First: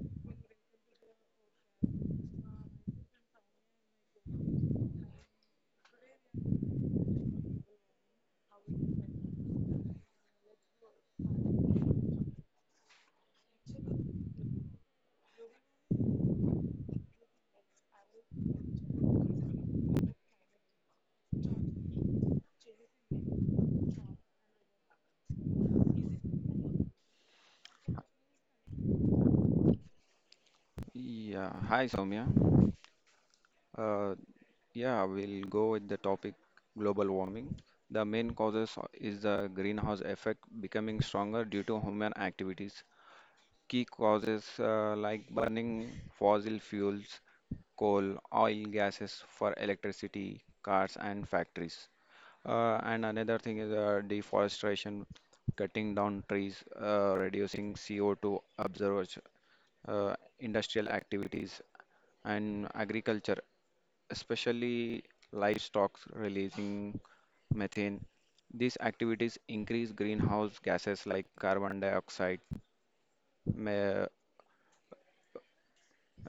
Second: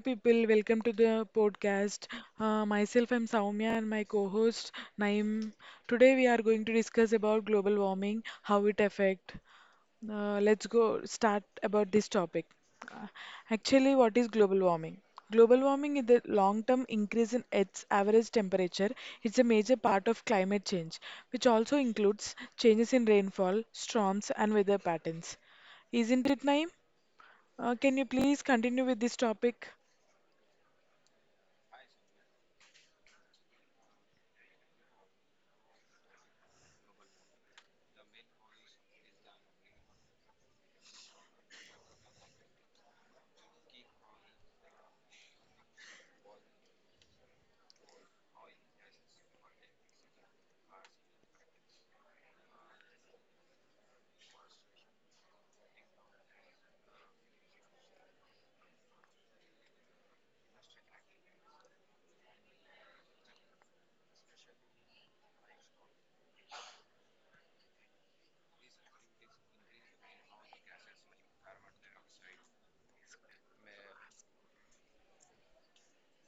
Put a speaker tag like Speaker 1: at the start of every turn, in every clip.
Speaker 1: people. Welcome to the podcast. Myself, I'm Soumya, and my co-host Naim. Today, we are going to discuss about global warming, how it affect. Let's go start about this topic. Uh, actually, what is global warming? Global warming is the long-term increase in Earth's average temperature. It's a major part of climate change, which also includes changes in rainfall, storms, and weather patterns. Isn't it, Naim? Can you please continue with this topic?
Speaker 2: Yeah, hi Soumya. Uh, yeah, we'll go with the topic global warming. The main causes is the greenhouse effect becoming stronger due to human activities. Key causes like burning fossil fuels, coal, oil, gases for electricity, cars, and factories. And another thing is deforestation, cutting down trees, reducing CO2 absorbers, uh, industrial activities, and agriculture, especially livestock releasing methane. These activities increase greenhouse gases like carbon dioxide, ma-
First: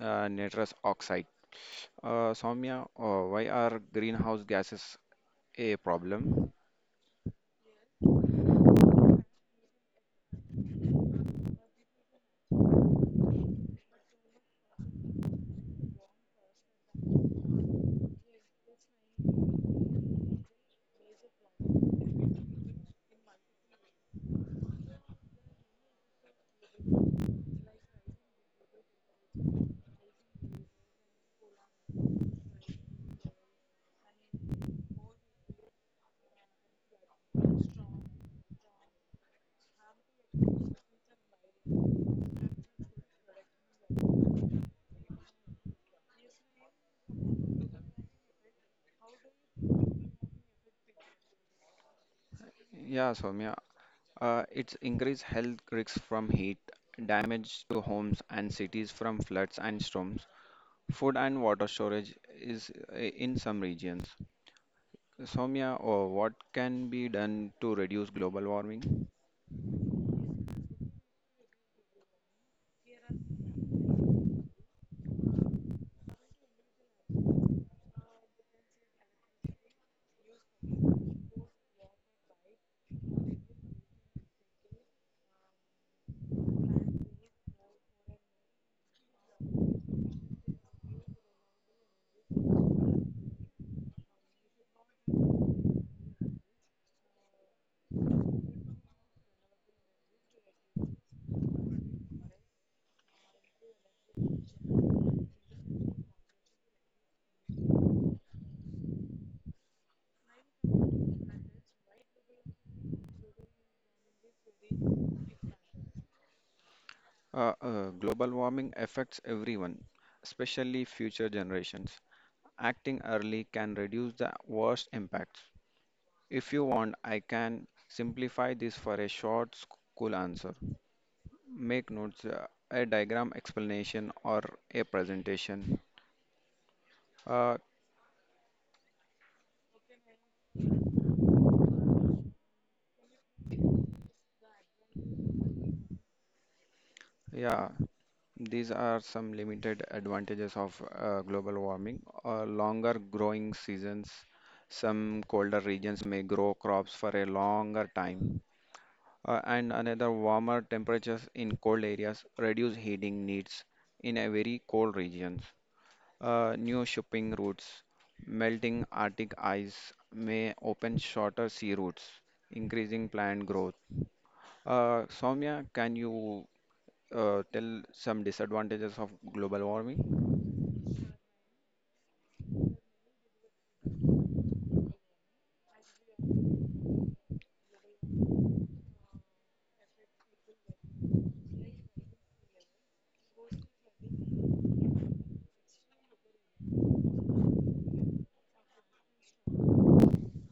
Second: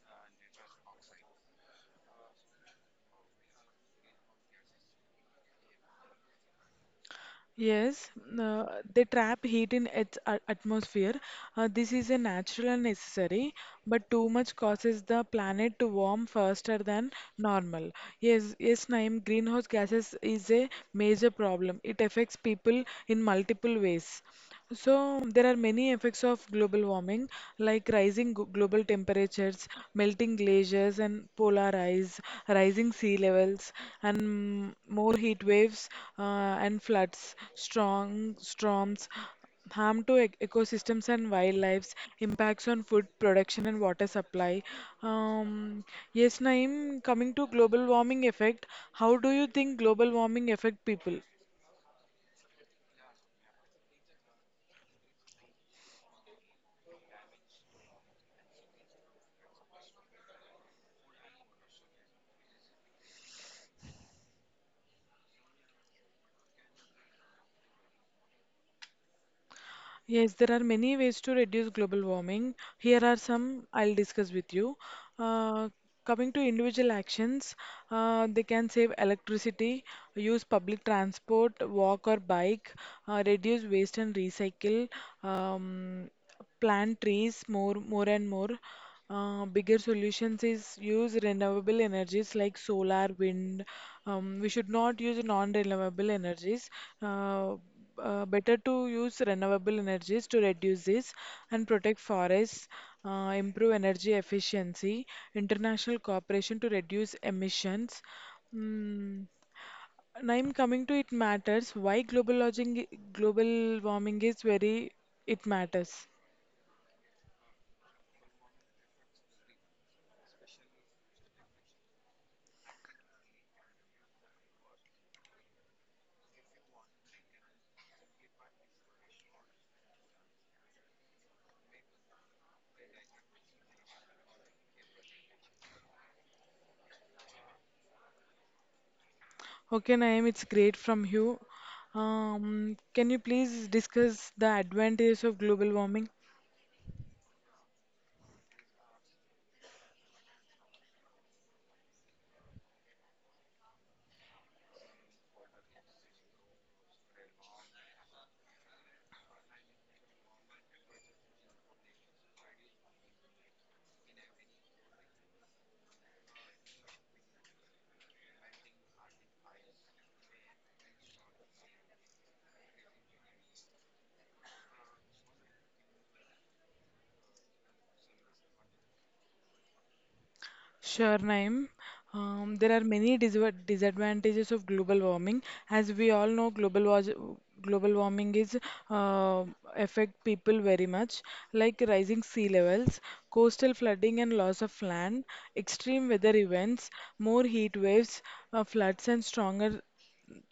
Speaker 2: nitrous oxide. Soumya, why are greenhouse gases a problem?
Speaker 1: Yes, uh, they trap heat in its atmosphere. This is a natural and necessary, but too much causes the planet to warm faster than normal. Yes, yes, Naeem, greenhouse gases is a major problem. It affects people in multiple ways. So, there are many effects of global warming, like rising global temperatures, melting glaciers and polar ice, rising sea levels, and more heat waves uh, and floods, strong storms, harm to ecosystems and wildlife, impacts on food production and water supply. Um, yes, Naeem, coming to global warming effect, how do you think global warming affect people?
Speaker 2: Yeah, Soumya, it's increased health risks from heat, damage to homes and cities from floods and storms. Food and water storage is in some regions. Soumya, what can be done to reduce global warming?
Speaker 1: Yes, there are many ways to reduce global warming. Here are some I'll discuss with you. Uh, Coming to individual actions, they can save electricity, use public transport, walk or bike, reduce waste and recycle. Um, Plant trees more and more. Bigger solutions is use renewable energies like solar wind. We should not use non-renewable energies. uh, Better to use renewable energies to reduce this, and protect forests, improve energy efficiency, international cooperation to reduce emissions. Mm, and I'm coming to it matters why global warming is very it matters.
Speaker 2: Global warming affects everyone, especially future generations. Acting early can reduce the worst impacts. If you want, I can simplify this for a short, cool answer. Make notes, a diagram explanation, or a presentation. Uh,
Speaker 1: Okay, Naeem, it's great from you. Can you please discuss the advantages of global warming?
Speaker 2: yeah, these are some limited advantages of global warming. Longer growing seasons, some colder regions may grow crops for a longer time. And another warmer temperatures in cold areas reduce heating needs in a very cold regions. New shipping routes. Melting Arctic ice may open shorter sea routes, increasing plant growth. Soumya, can you tell some disadvantages of global warming?
Speaker 1: Sure, Naeem. There are many disadvantages of global warming. As we all know, global warming is uh, affect people very much, like rising sea levels, coastal flooding and loss of land, extreme weather events, more heat waves, floods and stronger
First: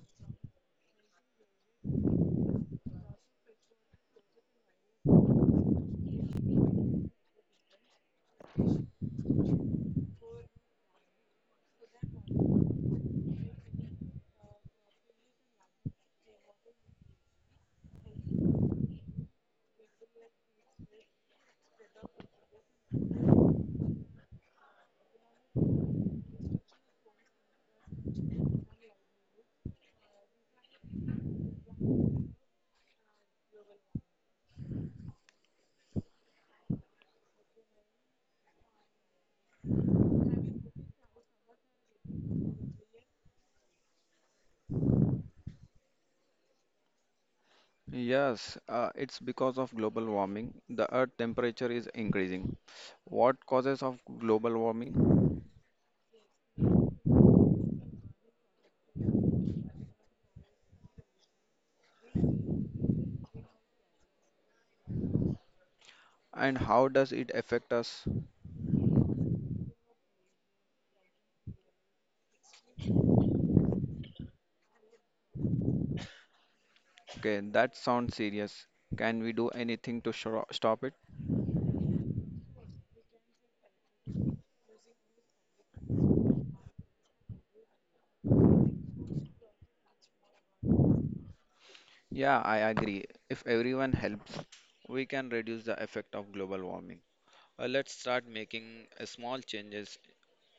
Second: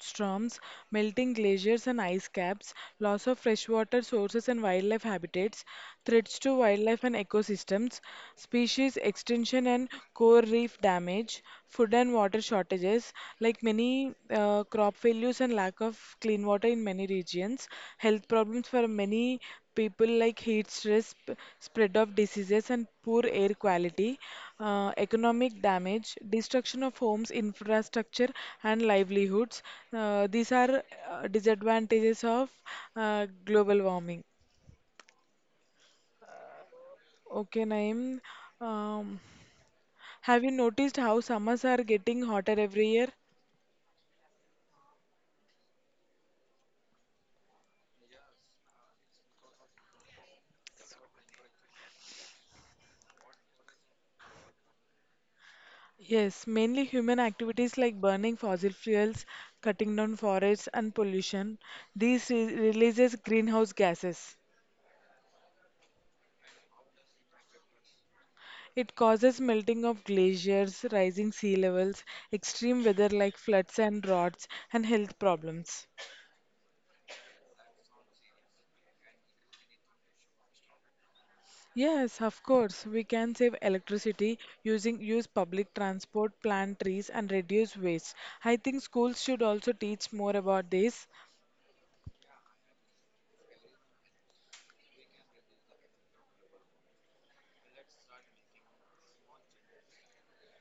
Speaker 1: storms, melting glaciers and ice caps, loss of freshwater sources and wildlife habitats, threats to wildlife and ecosystems, species extinction and core reef damage, food and water shortages, like many crop failures and lack of clean water in many regions, health problems for many people like heat stress, spread of diseases, and poor air quality, economic damage, destruction of homes, infrastructure, and livelihoods. These are disadvantages of global warming. Okay, Naeem. Um, have you noticed how summers are getting hotter every year?
Speaker 2: Yes, it's because of global warming. The Earth temperature is increasing. What causes of global warming
Speaker 1: Yes, mainly human activities like burning fossil fuels, cutting down forests, and pollution. These releases greenhouse gases.
Speaker 2: and how does it affect us?
Speaker 1: It causes melting of glaciers, rising sea levels, extreme weather like floods and droughts, and health problems.
Speaker 2: Okay, that sounds serious. Can we do anything to stop it?
Speaker 1: Yes, of course, we can save electricity, using use public transport, plant trees, and reduce waste. I think schools should also teach more about this.
Speaker 2: Yeah, I agree. If everyone helps, we can reduce the effect of global warming. Let's start making small changes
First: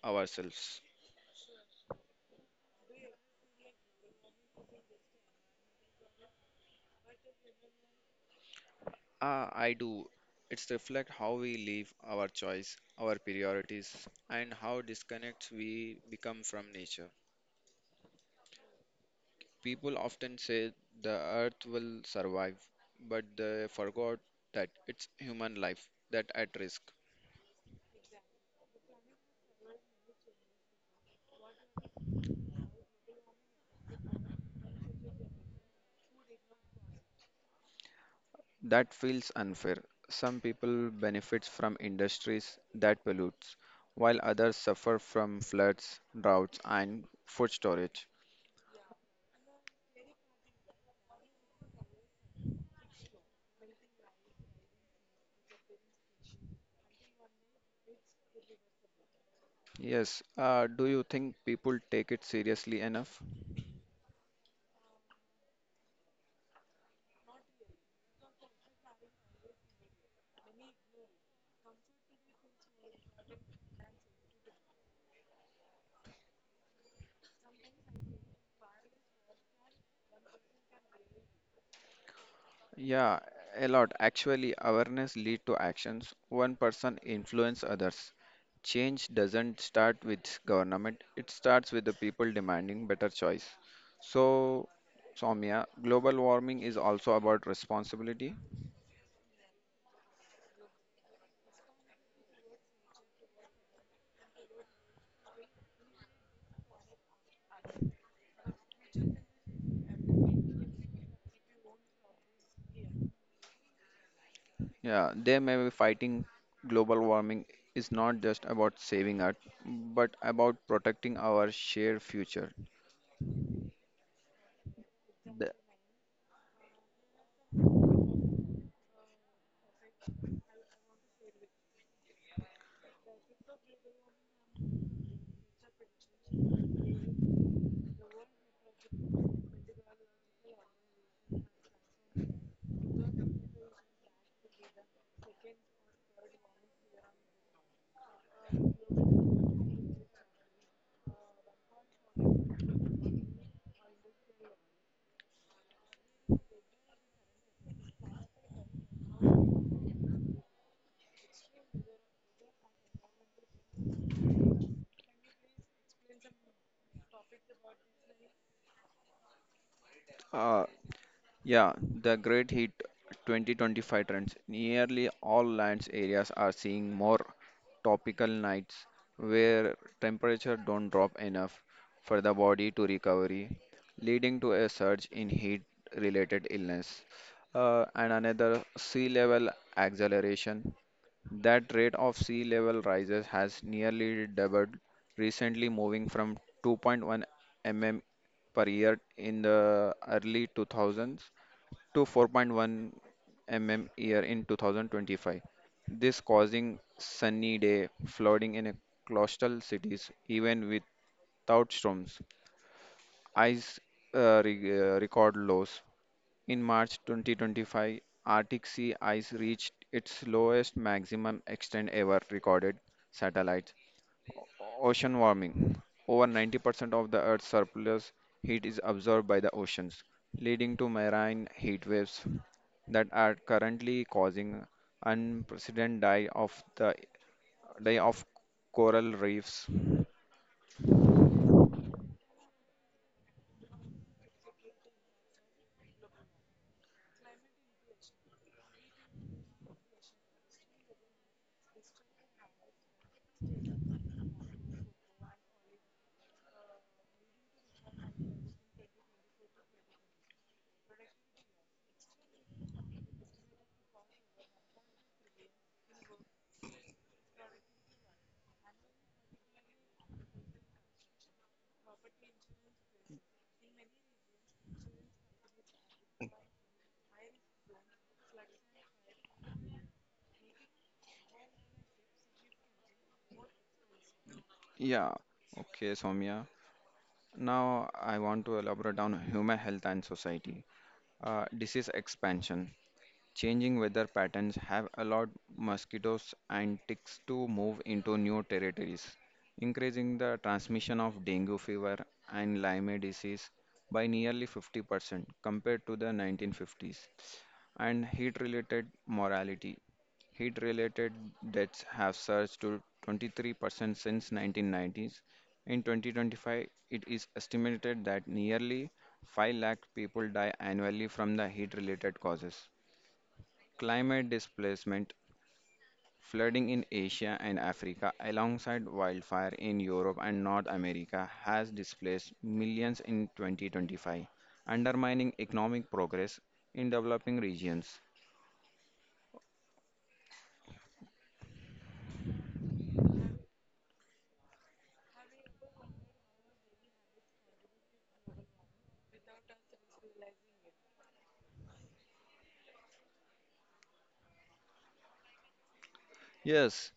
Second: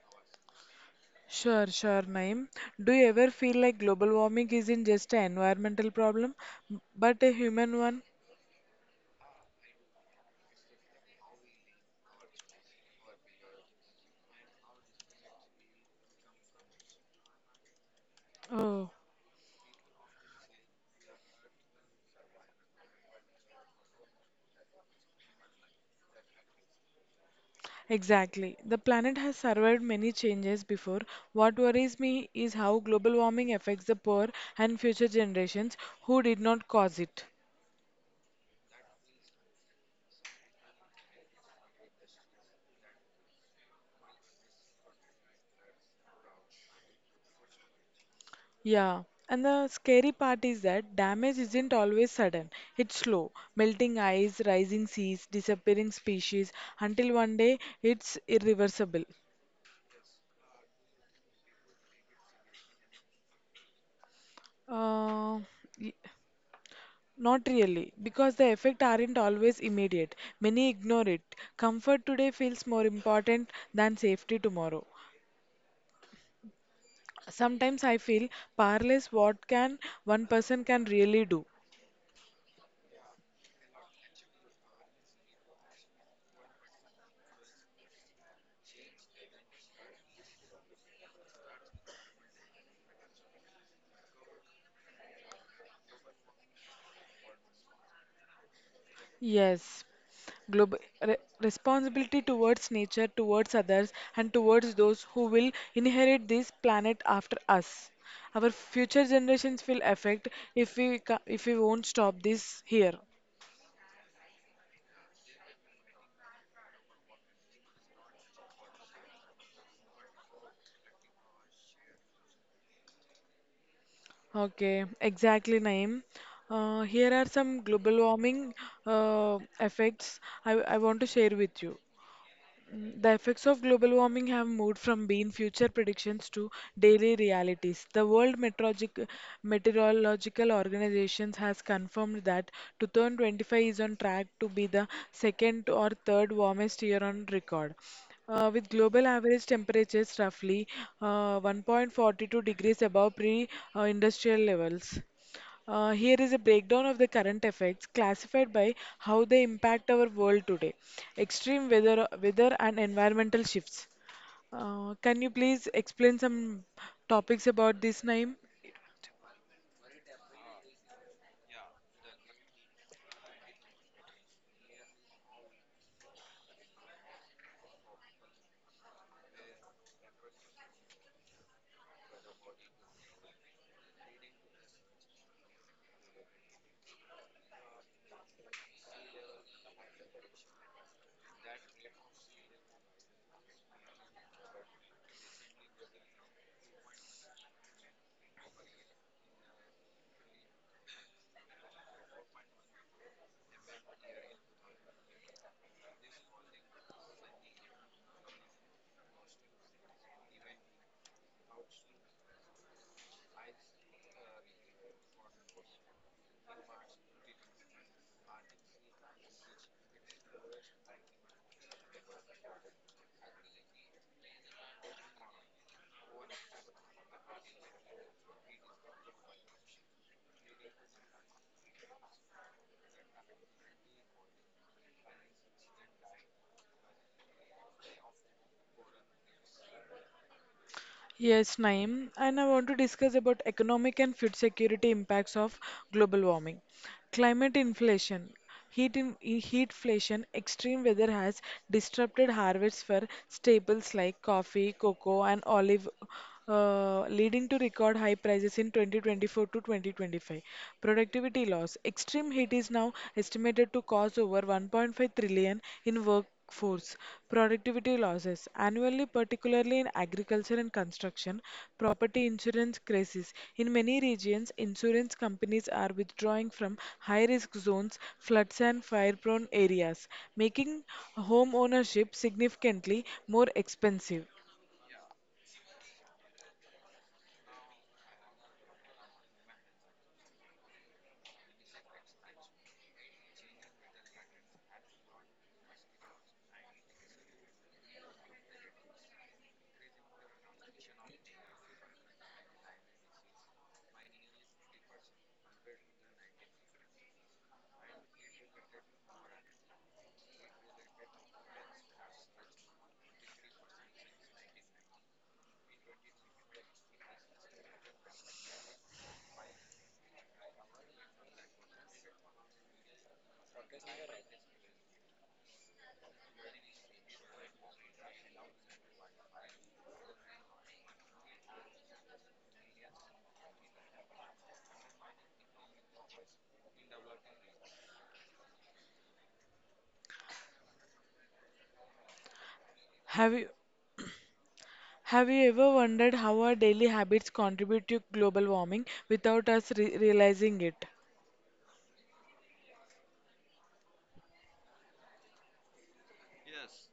Speaker 2: ourselves.
Speaker 1: Sure, sure, Naeem. Do you ever feel like global warming isn't just an environmental problem, but a human one?
Speaker 2: Ah, I do. It's reflect how we live, our choice, our priorities, and how disconnects we become from nature.
Speaker 1: Oh.
Speaker 2: People often say the earth will survive, but they forgot that it's human life that at risk.
Speaker 1: Exactly. The planet has survived many changes before. What worries me is how global warming affects the poor and future generations who did not cause it.
Speaker 2: That feels unfair. Some people benefit from industries that pollutes, while others suffer from floods, droughts, and food storage.
Speaker 1: Yeah. And the scary part is that damage isn't always sudden. It's slow. Melting ice, rising seas, disappearing species, until one day it's irreversible.
Speaker 2: Yes, do you think people take it seriously enough?
Speaker 1: Uh, Not really, because the effects aren't always immediate. Many ignore it. Comfort today feels more important than safety tomorrow. Sometimes I feel powerless what can one person can really do.
Speaker 2: Yeah, a lot. Actually, awareness lead to actions. One person influence others. Change doesn't start with government. It starts with the people demanding better choice. So, Soumya, global warming is also about responsibility.
Speaker 1: Yes, global responsibility towards nature, towards others, and towards those who will inherit this planet after us. Our future generations will affect if we won't stop this here.
Speaker 2: Yeah, they may be fighting global warming is not just about saving Earth, but about protecting our shared future.
Speaker 1: Okay,
Speaker 2: The,
Speaker 1: exactly, Naeem. Here are some global warming effects I want to share with you. The effects of global warming have moved from being future predictions to daily realities. The Meteorological Organization has confirmed that 2025 is on track to be the second or third warmest year on record. With global average temperatures roughly 1.42 degrees above pre-industrial levels. Here is a breakdown of the current effects classified by how they impact our world today. Extreme weather and environmental shifts. Can you please explain some topics about this, Naeem?
Speaker 2: uh, yeah, the Great Heat 2025 trends. Nearly all lands areas are seeing more tropical nights where temperature don't drop enough for the body to recovery, leading to a surge in heat-related illness. And another sea level acceleration. That rate of sea level rises has nearly doubled recently, moving from 2.1 mm per year in the early 2000s to 4.1 mm year in 2025. This causing sunny day flooding in a coastal cities even without storms. Ice, record lows. In March 2025, Arctic sea ice reached its lowest maximum extent ever recorded satellites. Ocean warming. Over 90% of the Earth's surplus heat is absorbed by the oceans, leading to marine heat waves that are currently causing unprecedented die of coral reefs.
Speaker 1: Yes, Naeem, and I want to discuss about economic and food security impacts of global warming. Climate inflation, heatflation, extreme weather has disrupted harvests for staples like coffee, cocoa, and olive, leading to record high prices in 2024 to 2025. Productivity loss, extreme heat is now estimated to cause over 1.5 trillion in work Fourth, productivity losses. Annually, particularly in agriculture and construction, property insurance crisis. In many regions, insurance companies are withdrawing from high risk zones, floods, and fire prone areas, making home ownership significantly more expensive.
Speaker 2: Yeah. Okay, Soumya. Now, I want to elaborate on human health and society. Disease expansion. Changing weather patterns have allowed mosquitoes and ticks to move into new territories, increasing the transmission of dengue fever and Lyme disease by nearly 50% compared to the 1950s. And heat related mortality. Heat related deaths have surged to 23% since 1990s. In 2025, it is estimated that nearly 5 lakh people die annually from the heat related causes. Climate displacement, flooding in Asia and Africa, alongside wildfire in Europe and North America, has displaced millions in 2025, undermining economic progress in developing regions.
Speaker 1: Have you, have you ever wondered how our daily habits contribute to global warming without us realizing it?
Speaker 2: Yes,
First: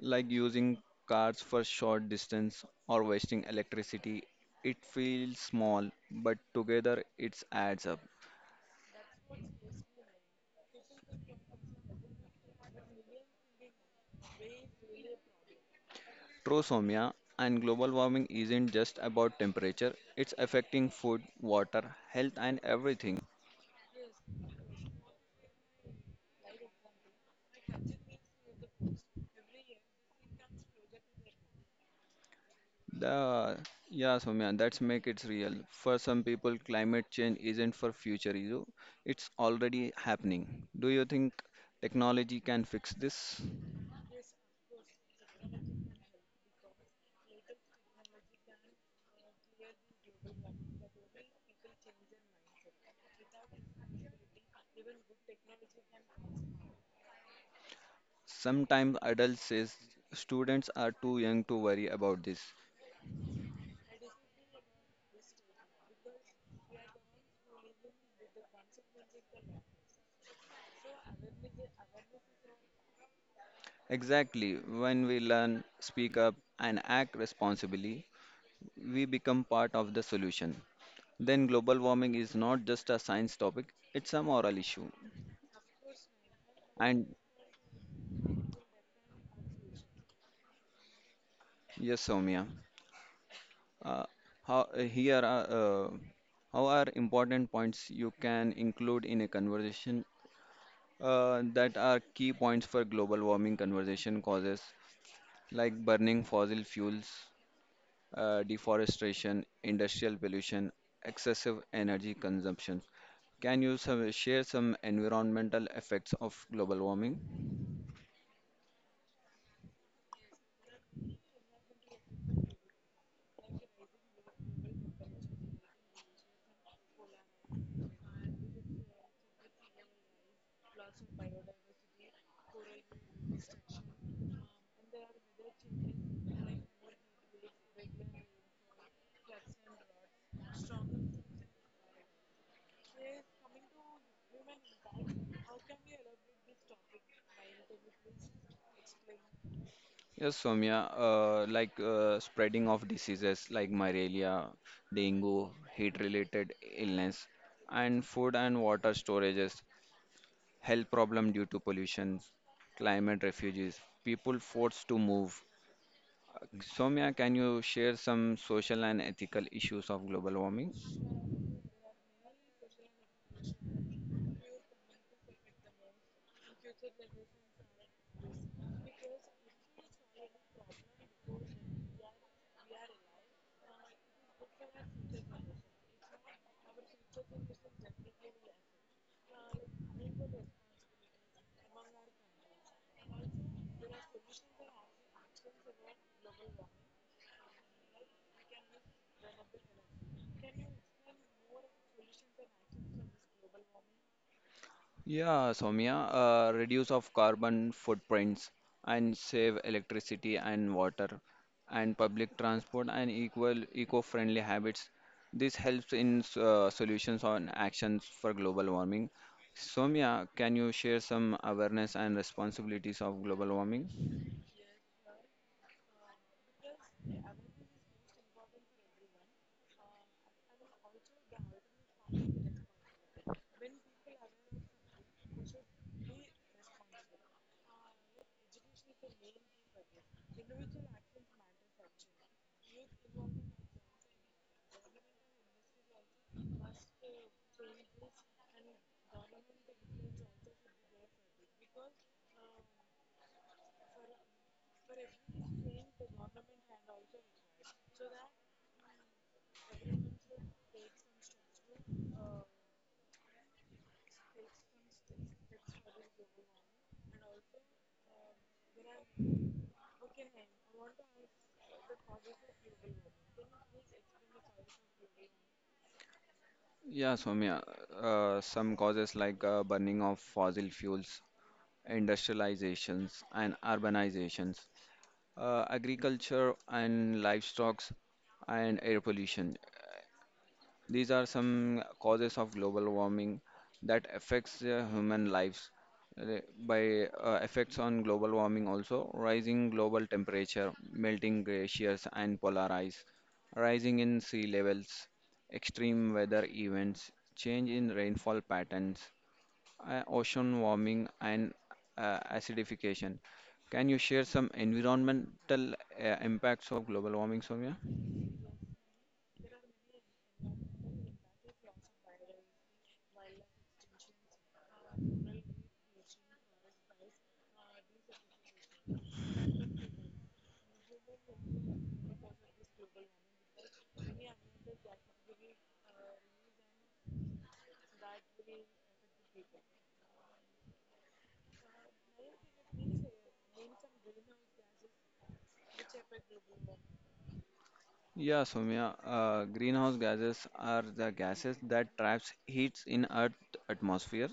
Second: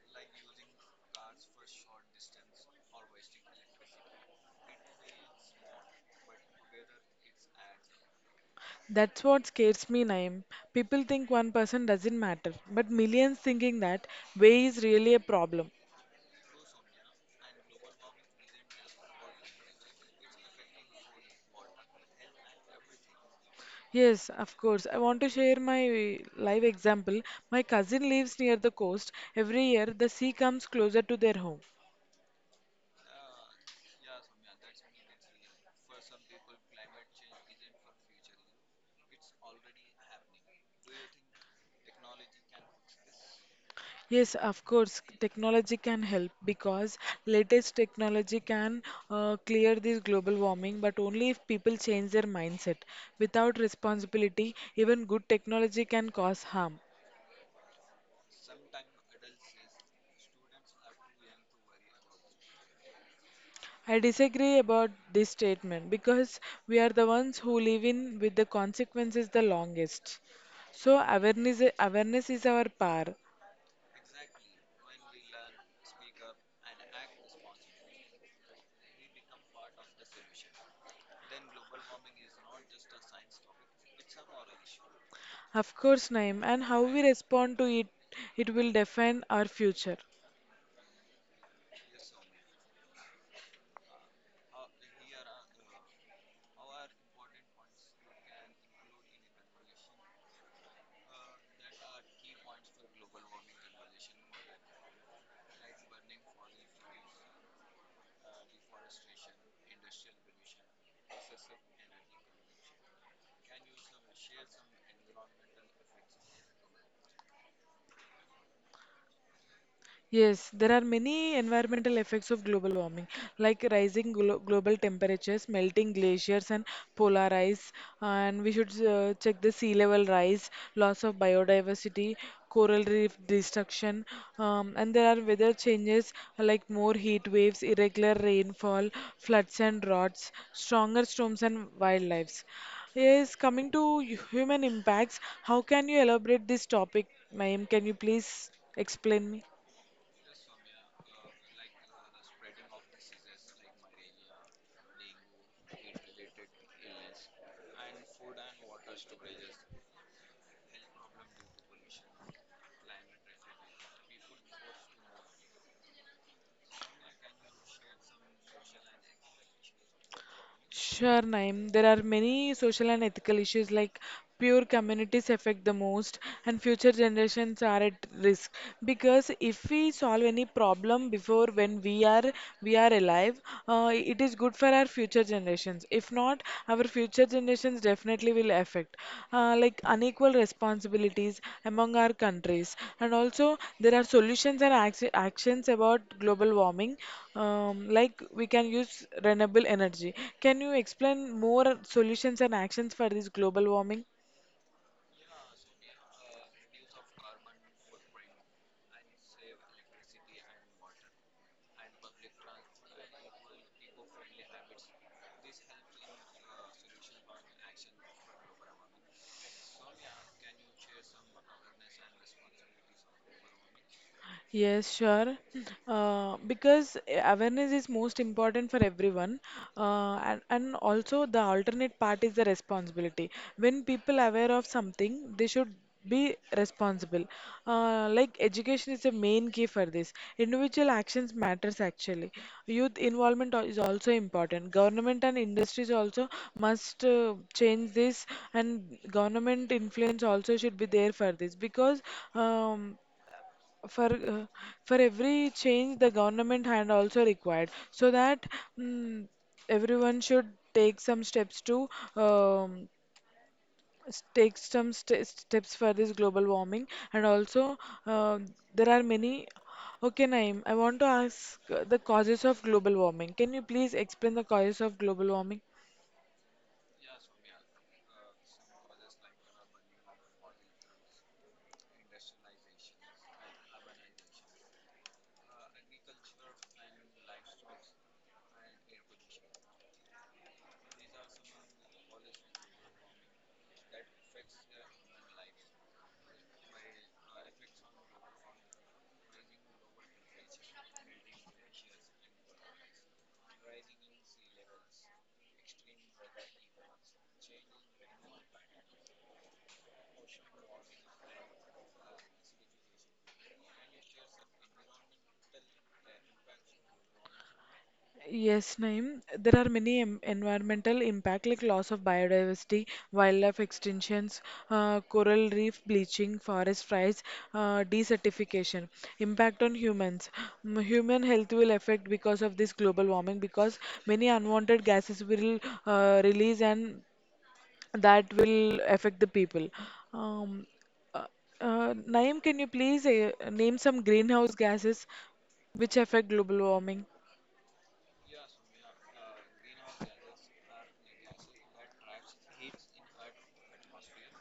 Speaker 2: like using cars for short distance or wasting electricity, it feels small, but together it adds up.
Speaker 1: That's what scares me, Naim. People think one person doesn't matter, but millions thinking that way is really a problem.
Speaker 2: True, Soumya, and global warming isn't just about temperature, it's affecting food, water, health, and everything.
Speaker 1: Yes, of course. I want to share my live example. My cousin lives near the coast. Every year, the sea comes closer to their home.
Speaker 2: The, yeah, Soumya, that's make it real. For some people, climate change isn't for future issue. It's already happening. Do you think technology can fix this?
Speaker 1: Yes, of course, technology can help because latest technology can clear this global warming, but only if people change their mindset. Without responsibility, even good technology can cause harm.
Speaker 2: Sometimes adults says students are too young to worry about this.
Speaker 1: I disagree about this statement because we are the ones who live in with the consequences the longest. So awareness is our power.
Speaker 2: Exactly. When we learn, speak up, and act responsibly, we become part of the solution. Then global warming is not just a science topic, it's a moral issue.
Speaker 1: Of course, Naim, and how we
Speaker 2: And
Speaker 1: respond to it it will define our future.
Speaker 2: yes, Soumya. Uh, how here are how are important points you can include in a conversation, that are key points for global warming conversation causes like burning fossil fuels, deforestation, industrial pollution, excessive energy consumption. Can you share some environmental effects of global warming?
Speaker 1: Yes, there are many environmental effects of global warming, like rising global temperatures, melting glaciers, and polar ice. And we should check the sea level rise, loss of biodiversity, coral reef destruction. And there are weather changes like more heat waves, irregular rainfall, floods and droughts, stronger storms, and wildlife. Yes, coming to human impacts, how can you elaborate this topic, ma'am? Can you please explain me?
Speaker 2: Yes, Soumya, like spreading of diseases like malaria, dengue, heat-related illness, and food and water storages, health problem due to pollution, climate refugees, people forced to move. Soumya, can you share some social and ethical issues of global warming?
Speaker 1: Sure, Naeem. There are many social and ethical issues like poor communities affect the most, and future generations are at risk. Because if we solve any problem before when we are alive, it is good for our future generations. If not, our future generations definitely will affect, like unequal responsibilities among our countries. And also, there are solutions and ac actions about global warming, like we can use renewable energy. Can you explain more solutions and actions for this global warming?
Speaker 2: Yeah, Soumya, reduce of carbon footprints and save electricity and water and public transport and equal eco-friendly habits. This helps in solutions on actions for global warming. Soumya, can you share some awareness and responsibilities of global warming?
Speaker 1: Yes, sure. Because awareness is most important for everyone, and also the alternate part is the responsibility. When people are aware of something, they should be responsible. Like education is the main key for this. Individual actions matters actually. Youth involvement is also important. Government and industries also must change this, and government influence also should be there for this because. Um, for for every change the government hand also required so that mm, everyone should take some steps to um, take some st steps for this global warming and also uh, there are many okay Naeem I want to ask the causes of global warming can you please explain the causes of global warming
Speaker 2: Yeah, Soumya, some causes like burning of fossil fuels, industrializations, and urbanizations, agriculture and livestock and air pollution. These are some causes of global warming that affects human lives. Uh, By effects on global warming also, rising global temperature, melting glaciers and polar ice, rising in sea levels, extreme weather events, change in rainfall patterns, ocean warming and acidification. Can you share some environmental impacts of global warming, Soumya?
Speaker 1: Yes, Naeem. There are many environmental impact like loss of biodiversity, wildlife extinctions, coral reef bleaching, forest fires, desertification. Impact on humans. Human health will affect because of this global warming because many unwanted gases will release and that will affect the people. Um, uh, Naeem, can you please name some greenhouse gases which affect global warming?
Speaker 2: Yeah, Soumya. Greenhouse gases are the gases that traps heats in Earth atmosphere.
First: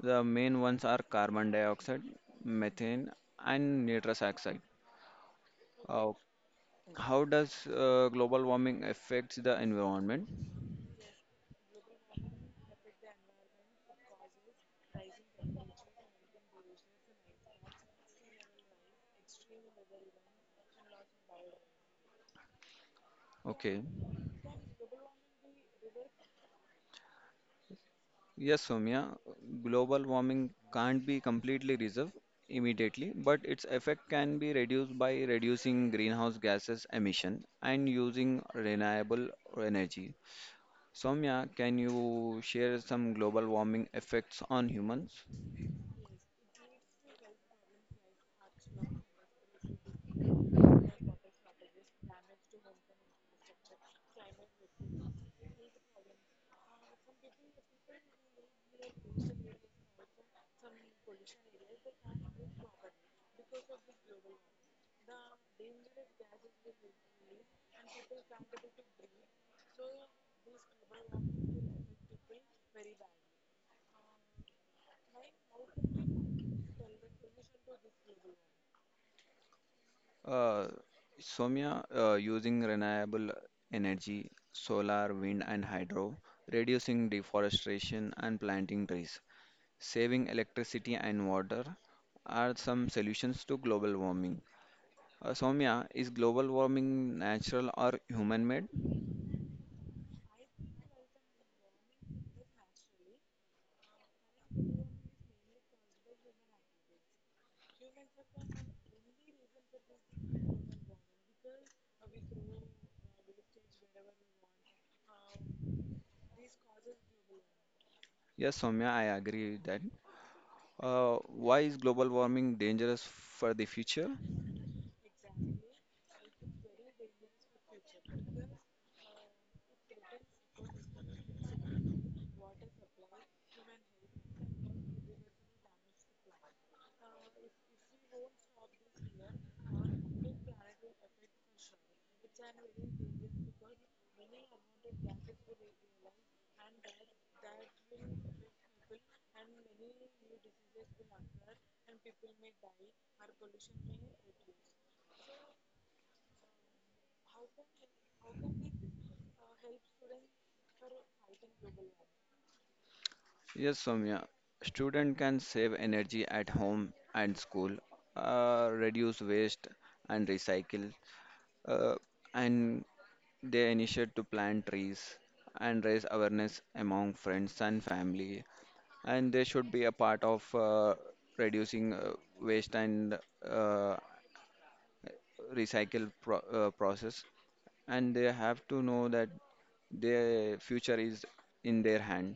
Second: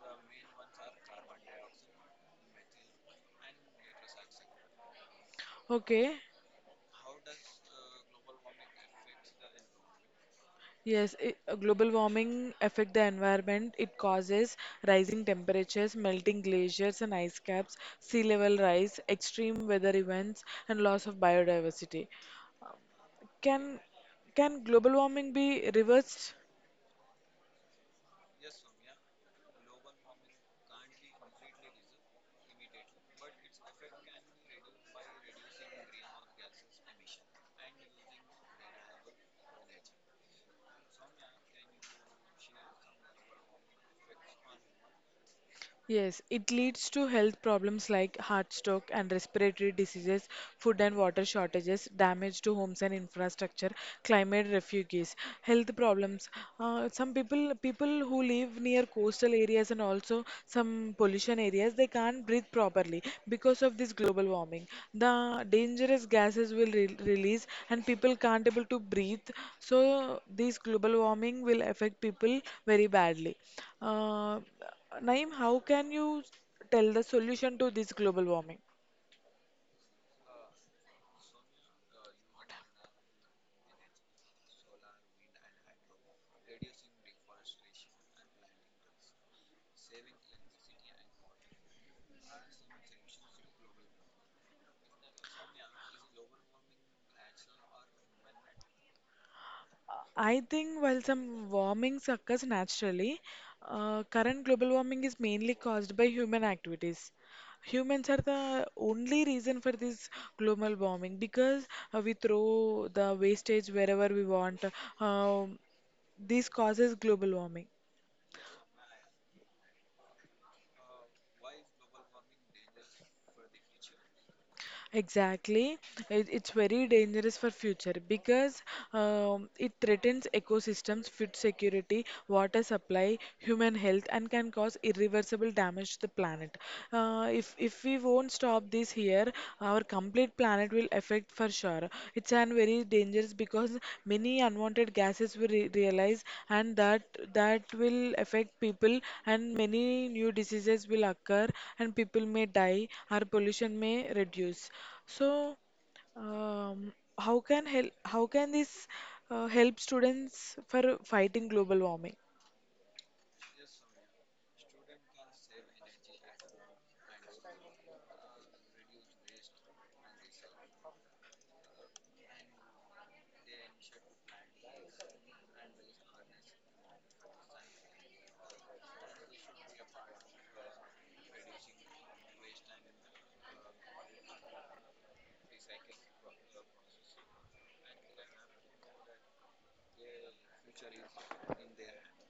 Speaker 2: The main ones are carbon dioxide, methane, and nitrous oxide. Uh,
Speaker 1: Okay.
Speaker 2: how does global warming affects the environment?
Speaker 1: Yes, I global warming affect the environment. It causes rising temperatures, melting glaciers and ice caps, sea level rise, extreme weather events, and loss of biodiversity. Can
Speaker 2: Okay.
Speaker 1: can global warming be reversed?
Speaker 2: Yes, Soumya, global warming can't be completely resolved immediately, but its effect can be reduced by reducing greenhouse gases emission and using renewable energy. Soumya, can you share some global warming effects on humans?
Speaker 1: Yes, it leads to health problems like heart stroke and respiratory diseases, food and water shortages, damage to homes and infrastructure, climate refugees, health problems. Some people who live near coastal areas and also some pollution areas, they can't breathe properly because of this global warming. The dangerous gases will re release and people can't able to breathe. So this global warming will affect people very badly. Uh, Naeem, how can you tell the solution to this global warming?
Speaker 2: Uh, Soumya, using renewable energy, solar, wind, and hydro, reducing deforestation and planting trees, saving electricity and water are some solutions to global warming. Soumya, is global warming natural or human made?
Speaker 1: I think while some warmings occurs naturally, current global warming is mainly caused by human activities. Humans are the only reason for this global warming because we throw the wastage wherever we want. Um this causes global warming.
Speaker 2: Yes, Soumya, I agree with that. Why is global warming dangerous for the future?
Speaker 1: Exactly. It's very dangerous for future because it threatens ecosystems, food security, water supply, human health, and can cause irreversible damage to the planet. If we won't stop this here, our complete planet will affect for sure. It's an very dangerous because many unwanted gases we re realize and that will affect people, and many new diseases will occur, and people may die or pollution may reduce. So um, how can this help students for fighting global warming?
Speaker 2: Yes, Soumya, student can save energy at home and school, reduce waste and recycle, uh, and they initiate to plant trees and raise awareness among friends and family and they should be a part of reducing waste and uh, recycle process and they have to know that their future is in their hand.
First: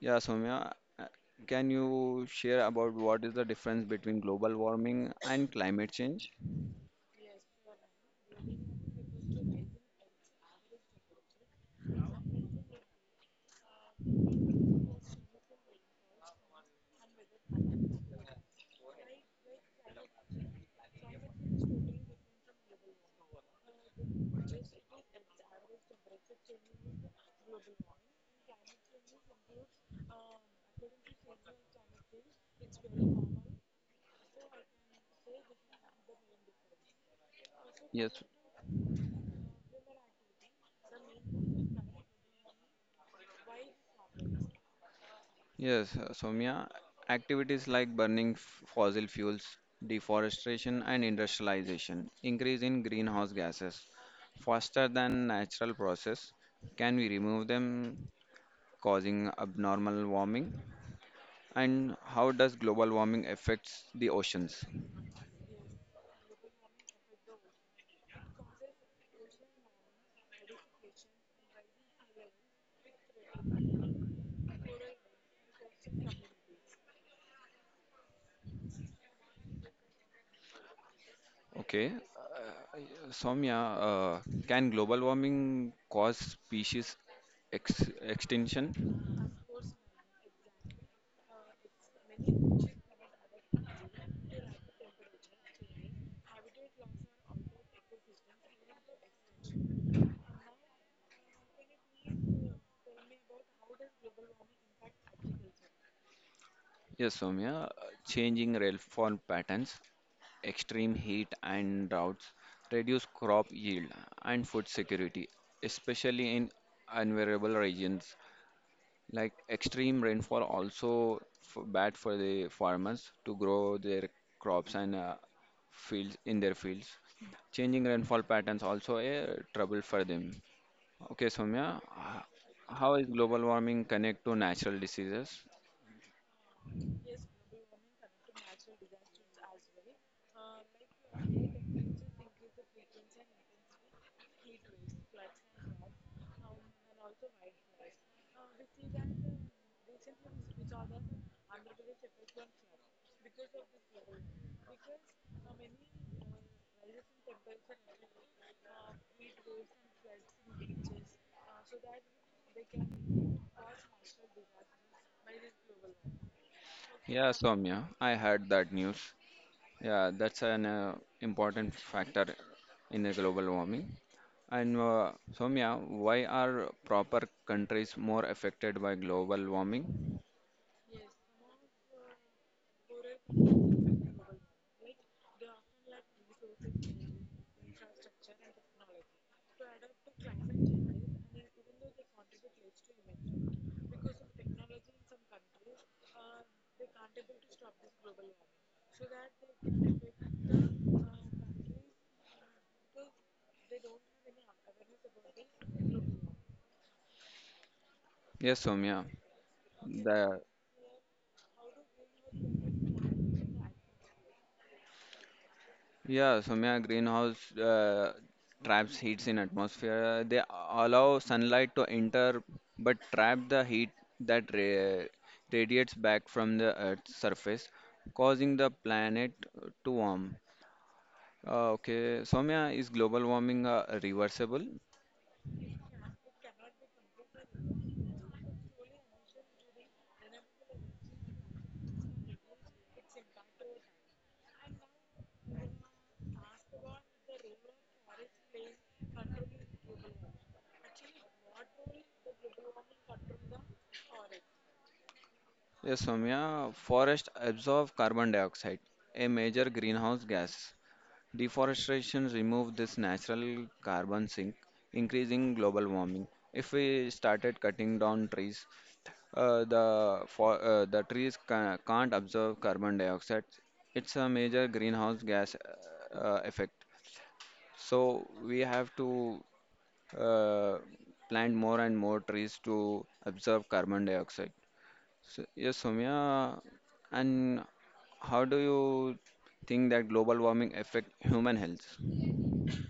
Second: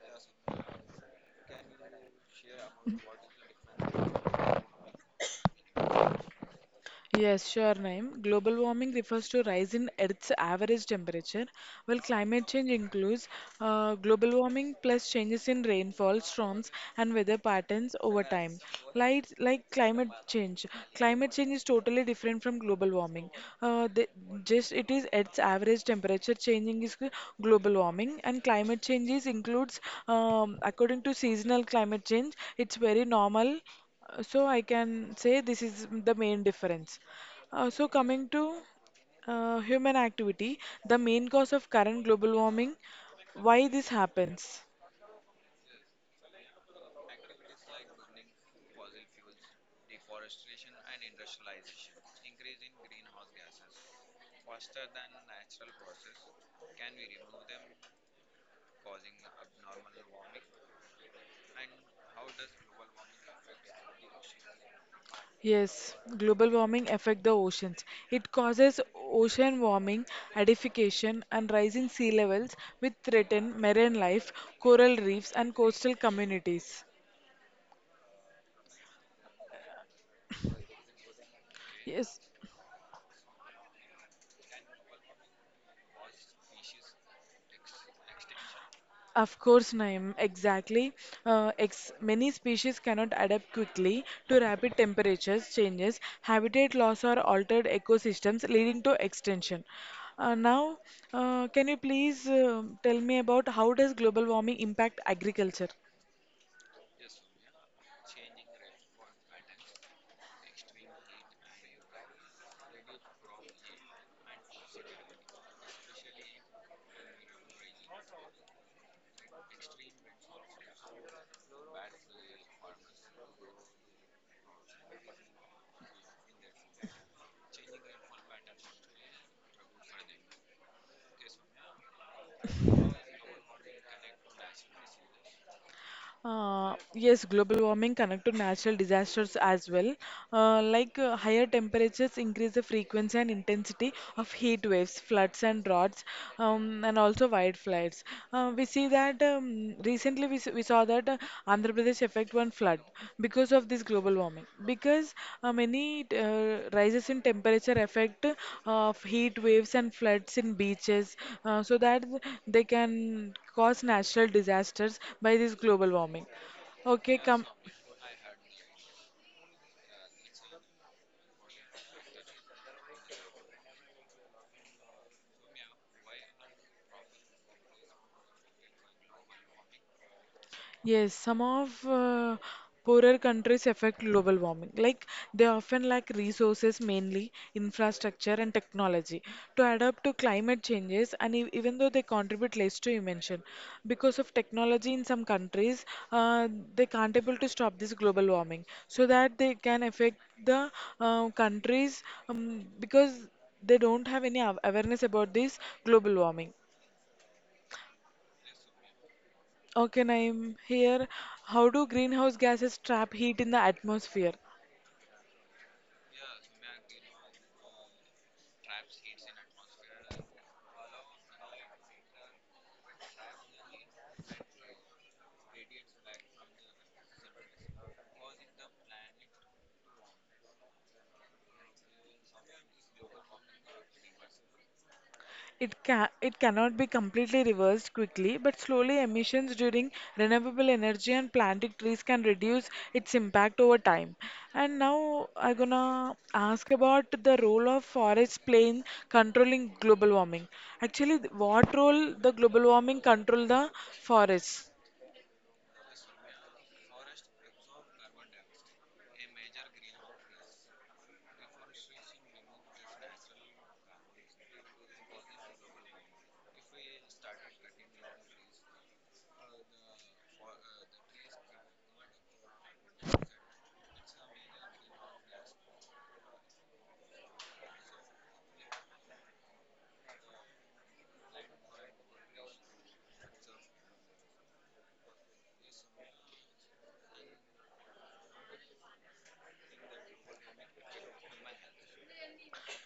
Speaker 2: Yeah, Soumya, uh, can you share about what is the difference between global warming and climate change?
Speaker 1: Yes, sure, Naeem. Global warming refers to rise in Earth's average temperature, while climate change includes global warming plus changes in rainfall, storms, and weather patterns over time. Like, like climate change, climate change is totally different from global warming. Uh, the, just it is Earth's average temperature changing is global warming, and climate changes includes according to seasonal climate change. It's very normal. So I can say this is the main difference. So
Speaker 2: Yes,
Speaker 1: coming to human activity, the main cause of current global warming, why this happens?
Speaker 2: yes, Soumya, activities like burning fossil fuels, deforestation, and industrialization increase in greenhouse gases faster than natural process? Can we remove them causing abnormal warming? And how does global warming affects the oceans?
Speaker 1: Yes, global warming affect the oceans. It causes ocean warming, acidification, and rising sea levels, which threaten marine life, coral reefs, and coastal communities.
Speaker 2: Okay,
Speaker 1: Yes,
Speaker 2: Soumya, uh, can global warming cause species ex extinction?
Speaker 1: of course, Naim, exactly. Ex Many species cannot adapt quickly to rapid temperatures changes, habitat loss, or altered ecosystems, leading to extinction. Uh, now, can you please tell me about how does global warming impact agriculture?
Speaker 2: Yes, Soumya, changing rainfall patterns, extreme heat and droughts reduce crop yield and food security, especially in unvariable regions. Like extreme rainfall also f bad for the farmers to grow their crops and fields in their fields. Changing rainfall patterns also a trouble for them. Okay, Soumya, how is global warming connect to natural diseases?
Speaker 1: Yes, global warming connect to natural disasters as well. Higher temperatures increase the frequency and intensity of heat waves, floods and droughts, and also wildfires. We see that recently we saw that Andhra Pradesh effect one flood because of this global warming. Because many rises in temperature affect of heat waves and floods in beaches, so that they can cause natural disasters by this global warming. Okay,
Speaker 2: Yeah,
Speaker 1: come.
Speaker 2: Soumya, I heard that news. Yeah, that's an important factor in the global warming. And Soumya, why are proper countries more affected by global warming?
Speaker 1: Yes, some of poorer countries affect global warming. Like they often lack resources, mainly infrastructure and technology, to adapt to climate changes. And e even though they contribute less to emission, because of technology in some countries, uh, they can't able to stop this global warming, so that they can affect the countries, because they don't have any awareness about this global warming.
Speaker 2: Yes, Soumya.
Speaker 1: Okay,
Speaker 2: The
Speaker 1: I'm here. How do greenhouse gases trap heat in the atmosphere?
Speaker 2: Yeah, Soumya, greenhouse traps heats in atmosphere. They allow sunlight to enter but trap the heat that ra radiates back from the Earth's surface, causing the planet to warm. Okay, Soumya, is global warming reversible?
Speaker 1: It cannot be completely reversed quickly, but slowly emissions during renewable energy and planting trees can reduce its impact over time. And now I'm gonna ask about the role of forests playing controlling global warming. Actually, what role the global warming control the forests?
Speaker 2: Yes, Soumya, forests absorb carbon dioxide, a major greenhouse gas. Deforestation removed this natural carbon sink, increasing global warming. If we started cutting down trees, the trees ca can't absorb carbon dioxide. It's a major greenhouse gas effect. So we have to uh, plant more and more trees to absorb carbon dioxide. So, yes, Soumya, and how do you think that global warming affect human health?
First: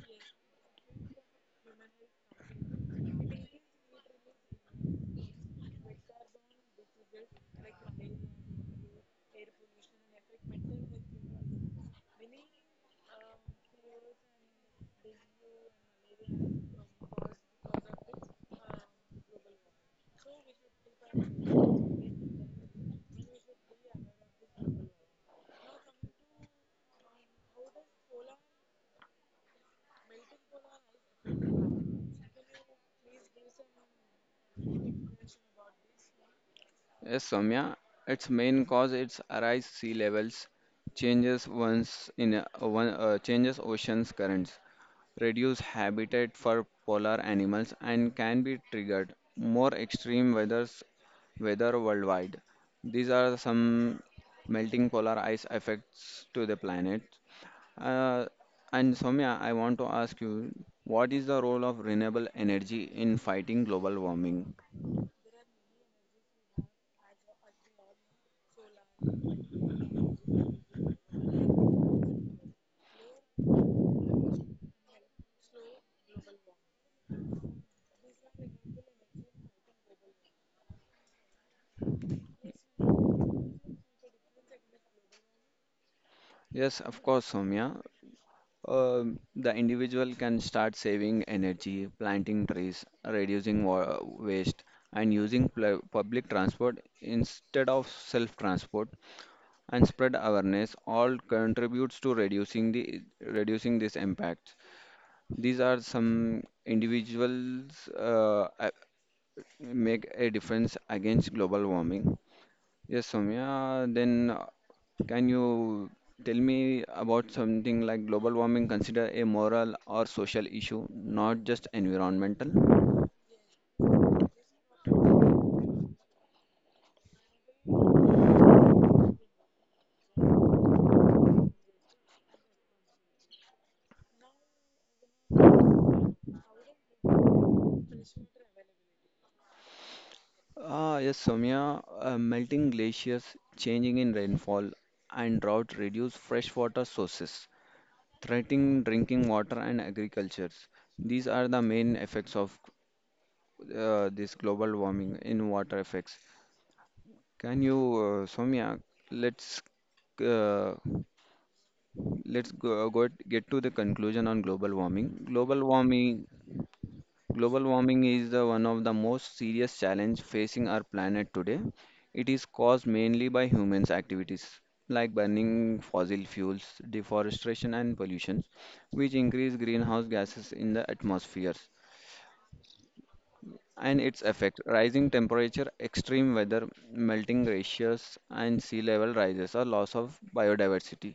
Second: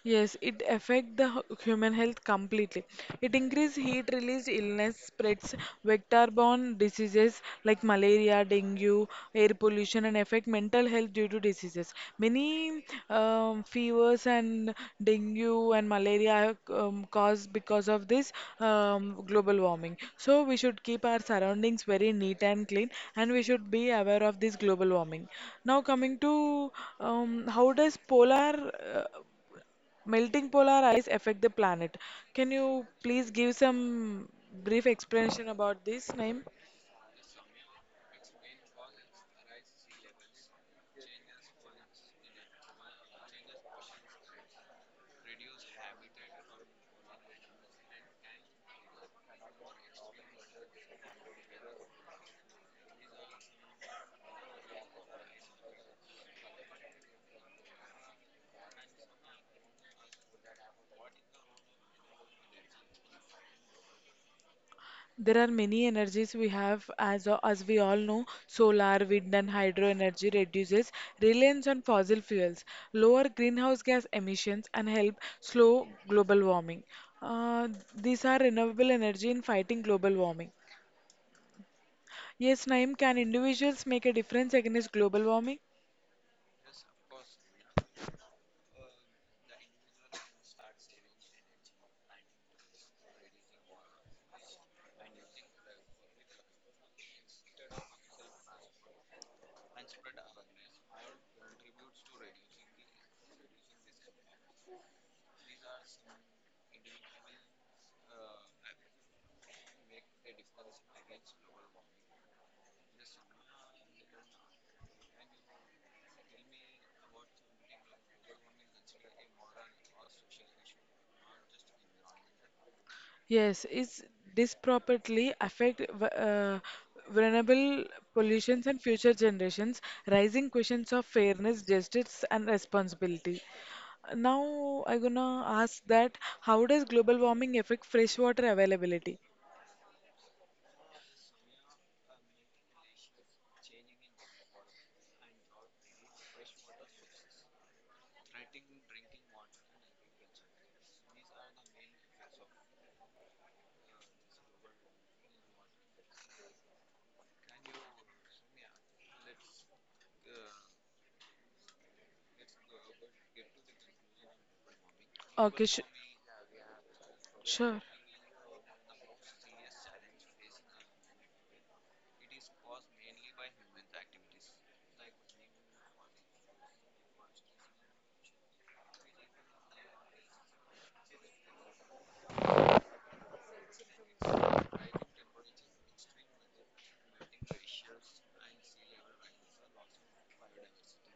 Speaker 1: Yes, it affect the human health completely. It increase heat release illness, spreads vector-borne diseases like malaria, dengue, air pollution, and affect mental health due to diseases. Many fevers and dengue and malaria are caused because of this global warming. So we should keep our surroundings very neat and clean, and we should be aware of this global warming. Now coming to how does polar uh, melting polar ice affect the planet. Can you please give some brief explanation about this, Naim?
Speaker 2: Yes, Soumya, its main cause is arise sea levels, changes once in a, one, changes oceans currents, reduce habitat for polar animals and can be triggered more extreme weathers weather worldwide. These are some melting polar ice effects to the planet. Uh, and Soumya, I want to ask you, what is the role of renewable energy in fighting global warming?
Speaker 1: There are many energies we have, as we all know, solar, wind, and hydro energy reduces reliance on fossil fuels, lower greenhouse gas emissions, and help slow global warming. Uh, these are renewable energy in fighting global warming. Yes, Naim, can individuals make a difference against global warming?
Speaker 2: Yes, of course, Soumya. The individual can start saving energy, planting trees, reducing waste, and using public transport instead of self-transport, and spread awareness. All contributes to reducing this impact. These are some individuals make a difference against global warming. Yes, Soumya. Then can you tell me about something like global warming consider a moral or social issue, not just environmental?
Speaker 1: Yes, it's disproportionately affect vulnerable populations and future generations, raising questions of fairness, justice, and responsibility. Now I'm gonna ask that how does global warming affect freshwater availability?
Speaker 2: Ah, yes, Soumya. Melting glaciers, changing in rainfall, and drought reduce freshwater sources, threatening drinking water and agriculture. These are the main effects of this global warming in water effects. Can you, Soumya, let's uh, let's get to the conclusion on global warming. Global
Speaker 1: Okay, sh
Speaker 2: warming, global
Speaker 1: Sure.
Speaker 2: warming is the one of the most serious challenge facing our planet today. It is caused mainly by humans' activities like burning fossil fuels, deforestation, and pollution, which increase greenhouse gases in the atmospheres. And its effect, rising temperature, extreme weather, melting glaciers, and sea level rises or loss of biodiversity.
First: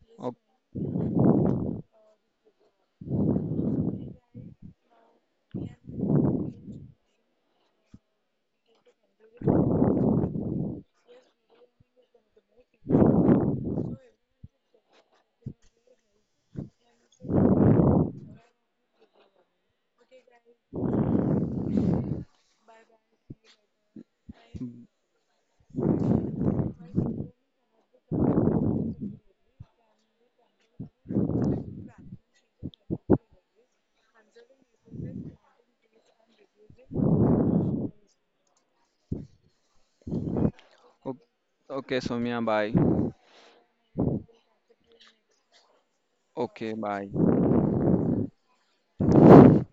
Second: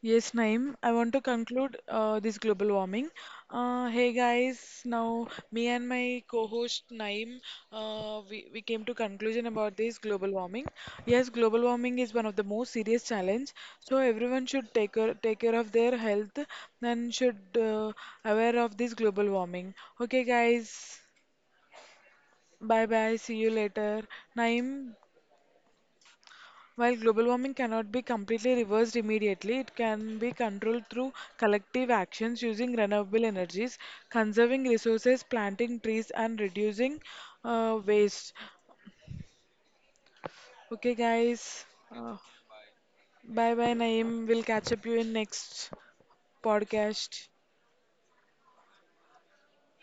Speaker 1: Yes,
Speaker 2: Okay,
Speaker 1: Naeem, I want to conclude this global warming. Hey guys, now me and my co-host Naeem, we came to conclusion about this global warming. Yes, global warming is one of the most serious challenge, so everyone should take care of their health and should aware of this global warming. Okay guys, bye bye, see you later. Naeem, while global warming cannot be completely reversed immediately, it can be controlled through collective actions using renewable energies, conserving resources, planting trees, and reducing waste. Okay, guys.
Speaker 2: okay, ok,
Speaker 1: Uh,
Speaker 2: Soumya, bye.
Speaker 1: Bye bye, Naeem. We'll catch up you in next
Speaker 2: Okay,
Speaker 1: podcast.
Speaker 2: bye.